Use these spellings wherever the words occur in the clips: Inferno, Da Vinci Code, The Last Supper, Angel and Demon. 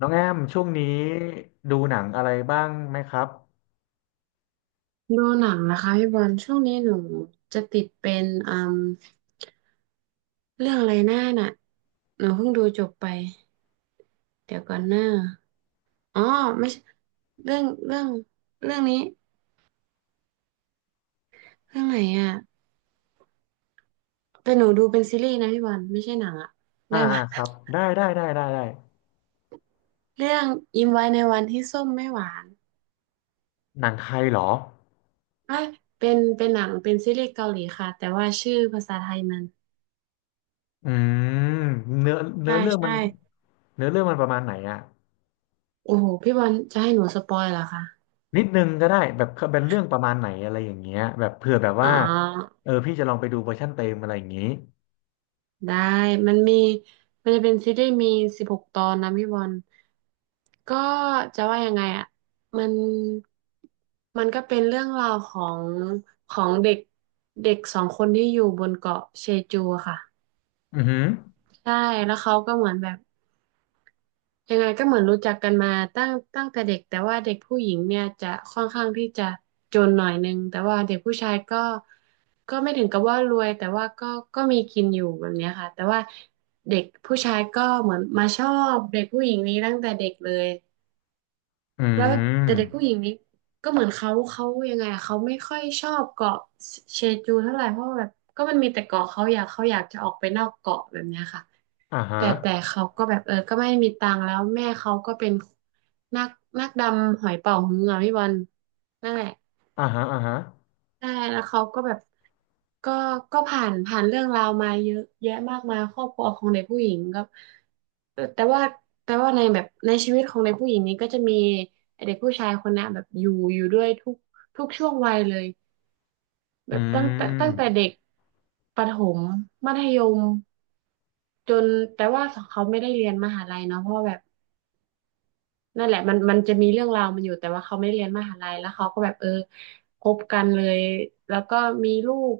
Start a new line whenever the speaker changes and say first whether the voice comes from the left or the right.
left: น้องแอมช่วงนี้ดูหนังอะไรบ้างไหมครับ
right: ดูหนังนะคะพี่บอลช่วงนี้หนูจะติดเป็นเรื่องอะไรหน้าน่ะหนูเพิ่งดูจบไปเดี๋ยวก่อนหน้าอ๋อไม่ใช่เรื่องเรื่องนี้เรื่องไหนอ่ะแต่หนูดูเป็นซีรีส์นะพี่บอลไม่ใช่หนังอ่ะ
left: อ่า
right: ได้ไหม
left: อ่าครับ ได้ได้ได้ได้ได้
right: เรื่องยิ้มไว้ในวันที่ส้มไม่หวาน
left: หนังไทยเหรอ
right: เอ้ยเป็นหนังเป็นซีรีส์เกาหลีค่ะแต่ว่าชื่อภาษาไทยมัน
left: อืมเนื้อเนื้
right: ใช่
left: อเรื่องมั
right: ใช่
left: นเนื้อเรื่องมันประมาณไหนอะ
right: โอ้โหพี่บอลจะให้หนูสปอยเหรอคะ
left: นิดนึงก็ได้แบบเป็นเรื่องประมาณไหนอะไรอย่างเงี้ยแบบเผื่อแบบ
right: อ๋อ
left: ว่าเออพี่จะลองไปดูเวอร์ชันเต็มอะไรอย่างงี้
right: ได้มันมีมันจะเป็นซีรีส์มีสิบหกตอนนะพี่บอลก็จะว่ายังไงอ่ะมันมันก็เป็นเรื่องราวของของเด็กเด็กสองคนที่อยู่บนเกาะเชจูอะค่ะ
left: อือหือ
right: ใช่แล้วเขาก็เหมือนแบบ ยังไงก็เหมือนรู้จักกันมาตั้งแต่เด็กแต่ว่าเด็กผู้หญิงเนี่ยจะค่อนข้างที่จะจนหน่อยนึงแต่ว่าเด็กผู้ชายก็ก็ไม่ถึงกับว่ารวยแต่ว่าก็ก็มีกินอยู่แบบเนี้ยค่ะแต่ว่าเด็กผู้ชายก็เหมือนมาชอบเด็กผู้หญิงนี้ตั้งแต่เด็กเลย
left: อื
right: แล้วแต่เด็กผู้ห
left: ม
right: ญิงนี้ก็เหมือนเขายังไงอะเขาไม่ค่อยชอบเกาะเชจูเท่าไหร่เพราะว่าแบบก็มันมีแต่เกาะเขาอยากจะออกไปนอกเกาะแบบเนี้ยค่ะ
left: อ่าฮะ
right: แต่เขาก็แบบเออก็ไม่มีตังค์แล้วแม่เขาก็เป็นนักนักดำหอยเป๋าฮืออ่ะพี่บอลนั่นแหละ
left: อ่าฮะอ่าฮะ
right: ใช่แล้วเขาก็แบบก็ก็ผ่านเรื่องราวมาเยอะแยะมากมายครอบครัวของเด็กผู้หญิงก็แต่ว่าแต่ว่าในแบบในชีวิตของเด็กผู้หญิงนี้ก็จะมีเด็กผู้ชายคนนะแบบอยู่ด้วยทุกทุกช่วงวัยเลยแบ
left: อื
right: บตั้งแต่
left: ม
right: เด็กประถมมัธยมจนแต่ว่าเขาไม่ได้เรียนมหาลัยเนาะเพราะว่าแบบ นั่นแหละมันจะมีเรื่องราวมันอยู่แต่ว่าเขาไม่ได้เรียนมหาลัยแล้วเขาก็แบบเออคบกันเลยแล้วก็มีลูก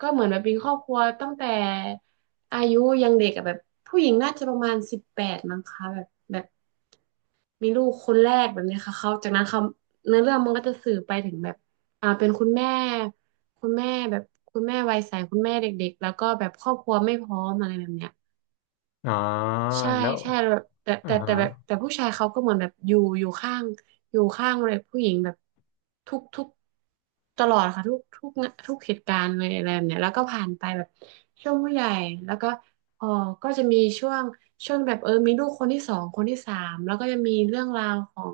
right: ก็เหมือนแบบมีครอบครัวตั้งแต่อายุยังเด็กอะแบบผู้หญิงน่าจะประมาณ18มั้งคะแบบแบบมีลูกคนแรกแบบเนี้ยค่ะเขาจากนั้นเขาเนื้อเรื่องมันก็จะสื่อไปถึงแบบอ่าเป็นคุณแม่คุณแม่แบบคุณแม่วัยใสคุณแม่เด็กๆแล้วก็แบบครอบครัวไม่พร้อมอะไรแบบเนี้ย
left: อ๋อ
right: ใช่
left: แล้ว
right: ใช่แบบแต่
left: อ่า
right: แต่
left: ฮะ
right: แต่แบบแต่ผู้ชายเขาก็เหมือนแบบอยู่อยู่ข้างเลยผู้หญิงแบบทุกตลอดค่ะทุกทุกเหตุการณ์เลยอะไรแบบเนี้ยแล้วก็ผ่านไปแบบช่วงผู้ใหญ่แล้วก็เออก็จะมีช่วงแบบเออมีลูกคนที่สองคนที่สามแล้วก็จะมีเรื่องราวของ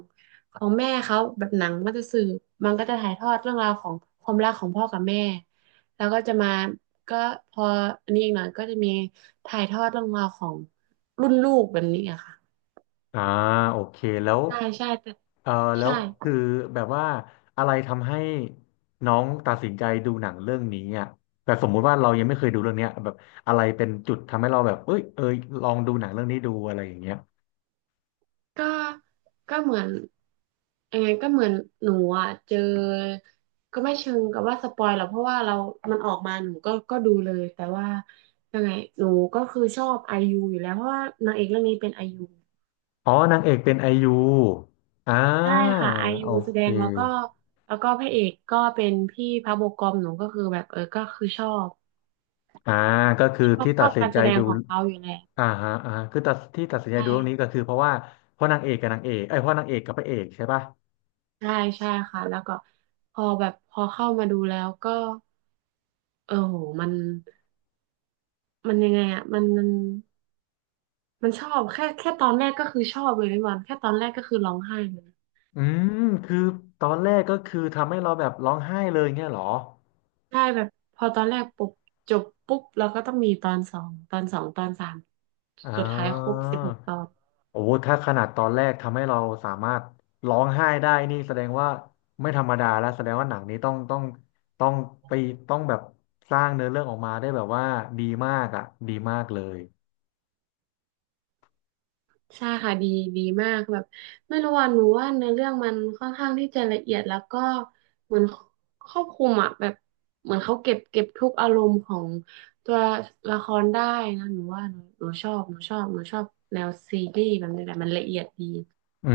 right: ของแม่เขาแบบหนังมันจะสื่อมันก็จะถ่ายทอดเรื่องราวของความรักของพ่อกับแม่แล้วก็จะมาก็พออันนี้อีกหน่อยก็จะมีถ่ายทอดเรื่องราวของ รุ่นลูกแบบนี้อะค่ะ
left: อ่าโอเคแล้ว
right: ใช่ใช่แต่
left: เออแล้
right: ใช่
left: วคือแบบว่าอะไรทำให้น้องตัดสินใจดูหนังเรื่องนี้อ่ะแบบสมมุติว่าเรายังไม่เคยดูเรื่องเนี้ยแบบอะไรเป็นจุดทำให้เราแบบเอ้ยลองดูหนังเรื่องนี้ดูอะไรอย่างเงี้ย
right: ก็ก็เหมือนยังไงก็เหมือนหนูอะเจอก็ไม่เชิงกับว่าสปอยหรอกเพราะว่าเรามันออกมาหนูก็ก็ดูเลยแต่ว่ายังไงหนูก็คือชอบไอยูอยู่แล้วเพราะว่านางเอกเรื่องนี้เป็นไอยู
left: อ๋อนางเอกเป็นไอยูอ่า
right: ใช่ค่ะไอ
left: โอ
right: ยูแสด
left: เค
right: งแล้วก็แล้วก็พระเอกก็เป็นพี่พระโบกอมหนูก็คือแบบเออก็คือชอบ
left: อ่าก็คือ
right: ชอบ
left: ที่
right: ช
left: ตั
right: อ
left: ด
right: บ
left: สิน
right: การ
left: ใจ
right: แสดง
left: ดู
right: ของเขาอยู่แล้ว
left: อ่าฮะอ่าคือตัดที่ตัดสิน
right: ใช
left: ใจดูเรื่องนี้
right: ่
left: ก็คือเพราะว่าเพราะนางเอกกับนางเอกไอ้ยเพราะนางเอกกับพระเอกใช่ปะ
right: ใช่ใช่ค่ะแล้วก็พอแบบพอเข้ามาดูแล้วก็เออโหมันยังไงอ่ะมันชอบแค่ตอนแรกก็คือชอบเลยพี่บอลแค่ตอนแรกก็คือร้องไห้เลย
left: อืมคือตอนแรกก็คือทำให้เราแบบร้องไห้เลยเงี้ยเหรอ
right: ใช่แบบพอตอนแรกปุ๊บจบปุ๊บแล้วก็ต้องมีตอนสองตอนสาม
left: อ่
right: สุดท้ายครบ
left: า
right: สิบหกตอน
left: โอ้ถ้าขนาดตอนแรกทำให้เราสามารถร้องไห้ได้นี่แสดงว่าไม่ธรรมดาแล้วแสดงว่าหนังนี้ต้องต้องต้องไปต้องแบบสร้างเนื้อเรื่องออกมาได้แบบว่าดีมากอ่ะดีมากเลย
right: ใช่ค่ะดีดีมากแบบไม่รู้ว่าหนูว่าเนื้อเรื่องมันค่อนข้างที่จะละเอียดแล้วก็เหมือนครอบคลุมอ่ะแบบเหมือนเขาเก็บทุกอารมณ์ของตัวละครได้นะหนูว่าหนูชอบหนูชอบแนวซีรีส์แบบนี้แหละมันละเอียดดี
left: อื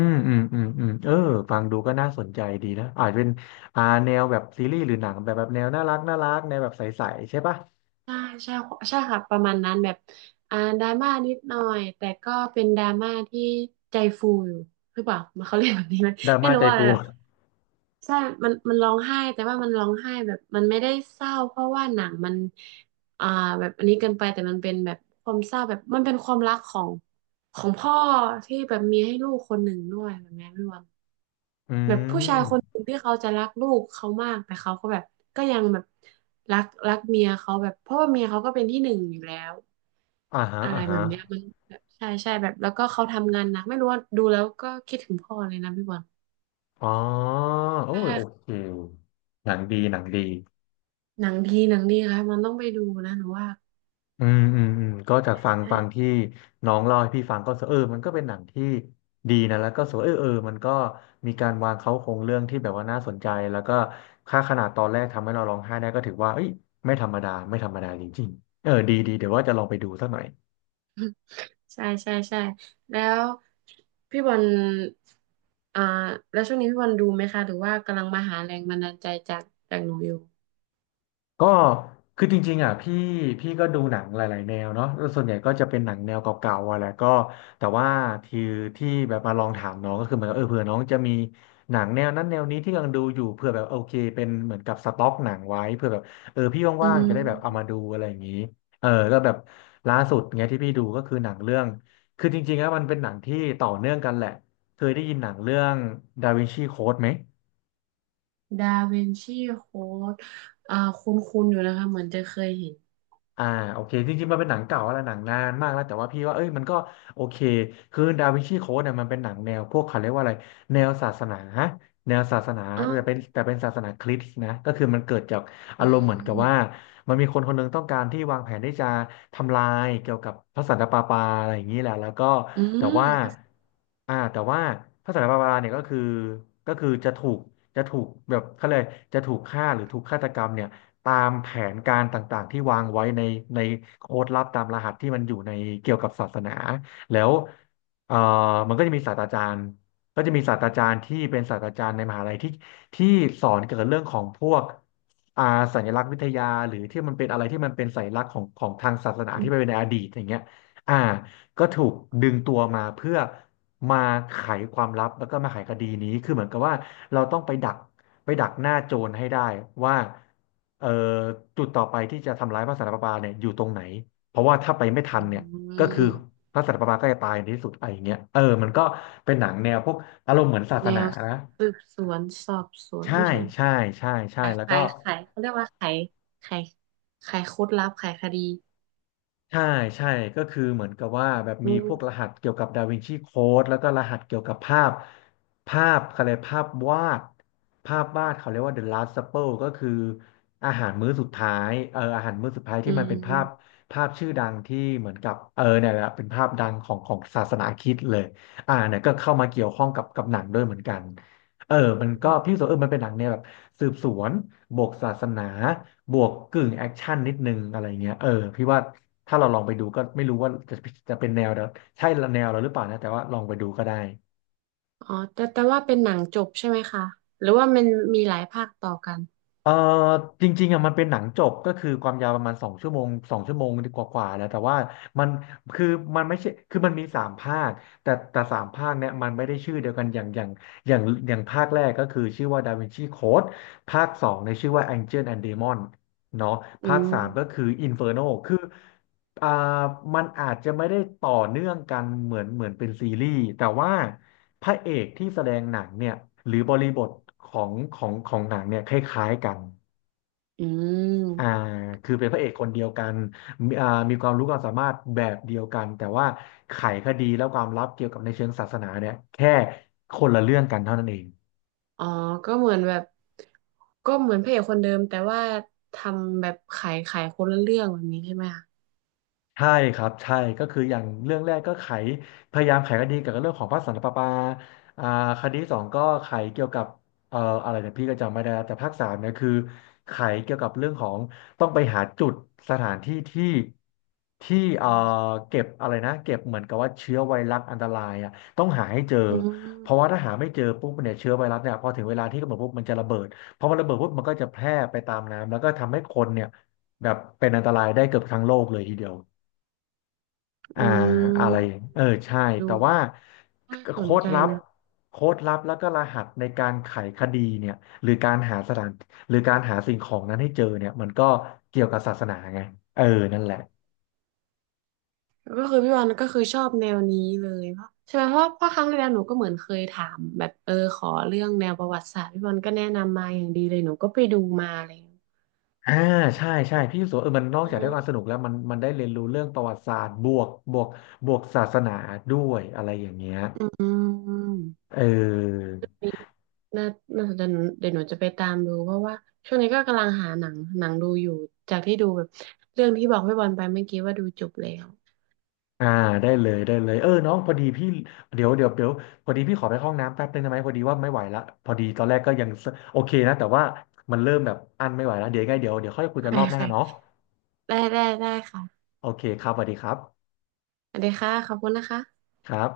left: มอืมเออฟังดูก็น่าสนใจดีนะอาจเป็นอ่าแนวแบบซีรีส์หรือหนังแบบแบบแนวน่ารักน่ารักแนวแบบใสๆใช่ปะ
right: ใช่ใช่ใช่ค่ะประมาณนั้นแบบดราม่านิดหน่อยแต่ก็เป็นดราม่าที่ใจฟูอยู่หรือเปล่ามันเขาเรียกแบบนี้ไหม
left: ดรา
right: ไม่
left: ม่า
right: รู้
left: ใจ
right: ว่า
left: ฟู
right: แบ บใช่มันร้องไห้แต่ว่ามันร้องไห้แบบมันไม่ได้เศร้าเพราะว่าหนังมันอ่าแบบอันนี้เกินไปแต่มันเป็นแบบความเศร้าแบบมันเป็นความรักของของพ่อที่แบบมีให้ลูกคนหนึ่งด้วยแบบนี้พี่วัน
left: อื
right: แบบผู้ชาย
left: ม
right: คนหนึ่งที่เขาจะรักลูกเขามากแต่เขาก็แบบก็ยังแบบรักเมียเขาแบบเพราะว่าเมียเขาก็เป็นที่หนึ่งอยู่แล้ว
left: อ่าฮะ
right: อะไร
left: อ่า
right: แบ
left: ฮะ
right: บเนี้ยมันแบบใช่แบบแล้วก็เขาทำงานหนักไม่รู้ว่าดูแล้วก็คิดถึงพ่อเลยนะพี่บอล
left: อ๋อโอ้
right: ใช่
left: ยโอเค
right: ค่ะ
left: หนังดีหนังดี
right: หนังดีหนังดีค่ะมันต้องไปดูนะหนูว่า
left: อืมก็จากฟัง
right: ใช่
left: ที่น้องเล่าให้พี่ฟังก็รู้สึกเออมันก็เป็นหนังที่ดีนะแล้วก็สวยเออเออมันก็มีการวางเขาโครงเรื่องที่แบบว่าน่าสนใจแล้วก็ค่าขนาดตอนแรกทำให้เราร้องไห้ได้ก็ถือว่าเอ้ยไม่ธรรมดาไม่ธรรมดาจริงๆเออดีดีเดี๋ยวว่าจะลองไปดูสักหน่อย
right: ใช่ใช่แล้วพี่บอลอ่าแล้วช่วงนี้พี่บอลดูไหมคะหรือว่ากำลังมาหาแรงบันดาลใจจากจากหนูอยู่
left: ก็คือจริงๆอ่ะพี่ก็ดูหนังหลายๆแนวเนาะแล้วส่วนใหญ่ก็จะเป็นหนังแนวเก่าๆอะแหละก็แต่ว่าที่ที่แบบมาลองถามน้องก็คือเหมือนกับเออเผื่อน้องจะมีหนังแนวนั้นแนวนี้ที่กำลังดูอยู่เผื่อแบบโอเคเป็นเหมือนกับสต็อกหนังไว้เผื่อแบบเออพี่
right: อื
left: ว่างๆจะได้แบบเอามาดู
right: ม
left: อะไรอย่างนี้เออก็แบบล่าสุดเงี้ยที่พี่ดูก็คือหนังเรื่องคือจริงๆแล้วมันเป็นหนังที่ต่อเนื่องกันแหละเคยได้ยินหนังเรื่องดาวินชีโค้ดไหม
right: ดาวินชีโค้ดคุ้นๆอยู่นะคะเหมือนจะเคยเห็น
left: อ่าโอเคจริงๆมันเป็นหนังเก่าแล้วหนังนานมากแล้วแต่ว่าพี่ว่าเอ้ยมันก็โอเคคือดาวินชีโค้ดเนี่ยมันเป็นหนังแนวพวกเขาเรียกว่าอะไรแนวศาสนาแนวศาสนา
right: อ๋อ
left: แต่เป็นศาสนาคริสต์นะก็คือมันเกิดจาก
right: อื
left: อารมณ์เหมือนกับว่า
right: ม
left: มันมีคนคนหนึงต้องการที่วางแผนที่จะทำลายเกี่ยวกับพระสันตะปาปาอะไรอย่างนี้แหละแล้วก็
right: อื
left: แต่ว่า
right: ม
left: แต่ว่าพระสันตะปาปาเนี่ยก็คือก็คือจะถูกจะถูกแบบเขาเลยกจะถูกฆ่าหรือถูกฆาตกรรมเนี่ย ตามแผนการต่างๆที่วางไว้ในโค้ดลับตามรหัสที่มันอยู่ในเกี่ยวกับศาสนาแล้วเอ่อมันก็จะมีศาสตราจารย์ก็จะมีศาสตราจารย์ที่เป็นศาสตราจารย์ในมหาลัยที่สอนเกี่ยวกับเรื่องของพวกอ่าสัญลักษณ์วิทยาหรือที่มันเป็นอะไรที่มันเป็นสัญลักษณ์ของของทางศาสนาที่ไปเป็นในอดีตอย่างเงี้ยอ่า ก็ถูกดึงตัวมาเพื่อมาไขความลับแล้วก็มาไขคดีนี้คือเหมือนกับว่าเราต้องไปดักหน้าโจรให้ได้ว่าเอ่อจุดต่อไปที่จะทำร้ายพระสันตะปาปาเนี่ยอยู่ตรงไหนเพราะว่าถ้าไปไม่
right: อื
left: ทันเนี่ยก็คือ
right: ม
left: พระสันตะปาปาก็จะตายในที่สุดอะไรอย่างเงี้ยเออมันก็เป็นหนังแนวพวกอารมณ์เหมือนศาส
right: แน
left: นา
right: ว
left: นะ
right: สืบสวนสอบสวน
left: ใช่
right: ไม่ใช่
left: ใช่ใช่ใช่
right: ขาย
left: แล้วก็
right: ขายขายเขาเรียกว่าขายขายโค้ดลับขายคดี
left: ใช่ใช่ก็คือเหมือนกับว่าแบบ
right: อื
left: มีพวกร
right: ม
left: หัสเกี่ยวกับดาวินชีโค้ดแล้วก็รหัสเกี่ยวกับภาพภาพเขาเรียกภาพวาดภาพวาดเขาเรียกว่า The Last Supper ก็คืออาหารมื้อสุดท้ายอาหารมื้อสุดท้าย
right: อื
left: ที่มันเป็นภาพ
right: ม
left: ภาพชื่อดังที่เหมือนกับเนี่ยแหละเป็นภาพดังของศาสนาคริสต์เลยเนี่ยก็เข้ามาเกี่ยวข้องกับหนังด้วยเหมือนกันเออมันก็พี่รู้สกว่าเออมันเป็นหนังเนี่ยแบบสืบสวนบวกศาสนา บวกกึ่งแอคชั่นนิดนึงอะไรเงี้ยเออพี่ว่าถ้าเราลองไปดูก็ไม่รู้ว่าจะเป็นแนวเดียวใช่แนวเราหรือเปล่านะแต่ว่าลองไปดูก็ได้
right: อ๋อแต่ว่าเป็นหนังจบใช่ไหมคะหรือว่ามันมีหลายภาคต่อกัน
left: เออจริงๆอ่ะมันเป็นหนังจบก็คือความยาวประมาณสองชั่วโมงสองชั่วโมงกว่าๆแล้วแต่ว่ามันคือมันไม่ใช่คือมันมีสามภาคแต่สามภาคเนี่ยมันไม่ได้ชื่อเดียวกันอย่างอย่างภาคแรกก็คือชื่อว่าดาวินชีโค้ดภาคสองในยชื่อว่า Angel and Demon เนาะ
right: อื
left: ภาค
right: ม
left: สามก็คือ Inferno คือ อ่ามันอาจจะไม่ได้ต่อเนื่องกันเหมือนเป็นซีรีส์แต่ว่าพระเอกที่แสดงหนังเนี่ยหรือบริบทของหนังเนี่ยคล้ายๆกัน
right: อื
left: อ่า
right: ม
left: คือเป็นพระเอกคนเดียวกันมีมีความรู้ความสามารถแบบเดียวกันแต่ว่าไขคดีและความลับเกี่ยวกับในเชิงศาสนาเนี่ยแค่คนละเรื่องกันเท่านั้นเอง
right: อ๋อก็เหมือนแบบก็เหมือนพระเอกคนเดิมแต่ว่าทำแบบขายคนละเรื่องแบบนี้ใช่ไหมคะ
left: ใช่ครับใช่ก็คืออย่างเรื่องแรกก็ไขพยายามไขคดีเกี่ยวกับเรื่องของพระสันตะปาปาอ่าคดีสองก็ไขเกี่ยวกับอะไรเนี่ยพี่ก็จำไม่ได้แล้วแต่ภาคสามเนี่ยคือไขเกี่ยวกับเรื่องของต้องไปหาจุดสถานที่ที่ที่เก็บอะไรนะเก็บเหมือนกับว่าเชื้อไวรัสอันตรายอ่ะต้องหาให้เจอ
right: อื
left: เพราะว่า
right: ม
left: ถ้าหาไม่เจอปุ๊บเนี่ยเชื้อไวรัสเนี่ยพอถึงเวลาที่กำหนดปุ๊บมันจะระเบิดพอมันระเบิดปุ๊บมันก็จะแพร่ไปตามน้ำแล้วก็ทำให้คนเนี่ยแบบเป็นอันตรายได้เกือบทั้งโลกเลยทีเดียว อ่า
right: อื
left: อะไร
right: ม
left: เออใช่
right: ดู
left: แต่ว่า
right: น่าสน
left: โค้ด
right: ใจ
left: ลับ
right: นะ
left: โค้ดลับแล้วก็รหัสในการไขคดีเนี่ยหรือการหาสถานหรือการหาสิ่งของนั้นให้เจอเนี่ยมันก็เกี่ยวกับศาสนาไงเออนั่นแหละ
right: ก็คือพี่วันก็คือชอบแนวนี้เลยเพราะใช่ไหมเพราะเพราะครั้งที่แล้วหนูก็เหมือนเคยถามแบบเออขอเรื่องแนวประวัติศาสตร์พี่วันก็แนะนำมาอย่างดีเลยหนูก็ไปดูมาอะไรอย่างเลย
left: อ่าใช่ใช่พี่รู้สึกว่าเออมันนอกจากได้ความสนุกแล้วมันได้เรียนรู้เรื่องประวัติศาสตร์บวกบวกศาสนาด้วยอะไรอย่างเงี้ย
right: อื
left: เออ
right: ม น่าน่าสนใจหนูเดี๋ยวหนูจะไปตามดูเพราะว่าช่วงนี้ก็กำลังหาหนังดูอยู่ จากที่ดูแบบเรื่องที่บอกพี่บอลไปเมื่อกี้ว่าดูจบแล้ว
left: อ่าได้เลยได้เลยเออน้องพอดีพี่เดี๋ยวพอดีพี่ขอไปเข้าห้องน้ำแป๊บนึงได้ไหมพอดีว่าไม่ไหวละพอดีตอนแรกก็ยังสโอเคนะแต่ว่ามันเริ่มแบบอั้นไม่ไหวแล้วเดี๋ยวยังไงเดี๋ยวค่อยคุย
right: โอ
left: กั
right: เค
left: นรอบ
right: โอ
left: หน้าเนาะ
right: เค ได้ ได้ ได้ค่ะ
left: โอเคครับสวัสดีครับ
right: สวัสดีค่ะ ขอบคุณนะคะ
left: ครับ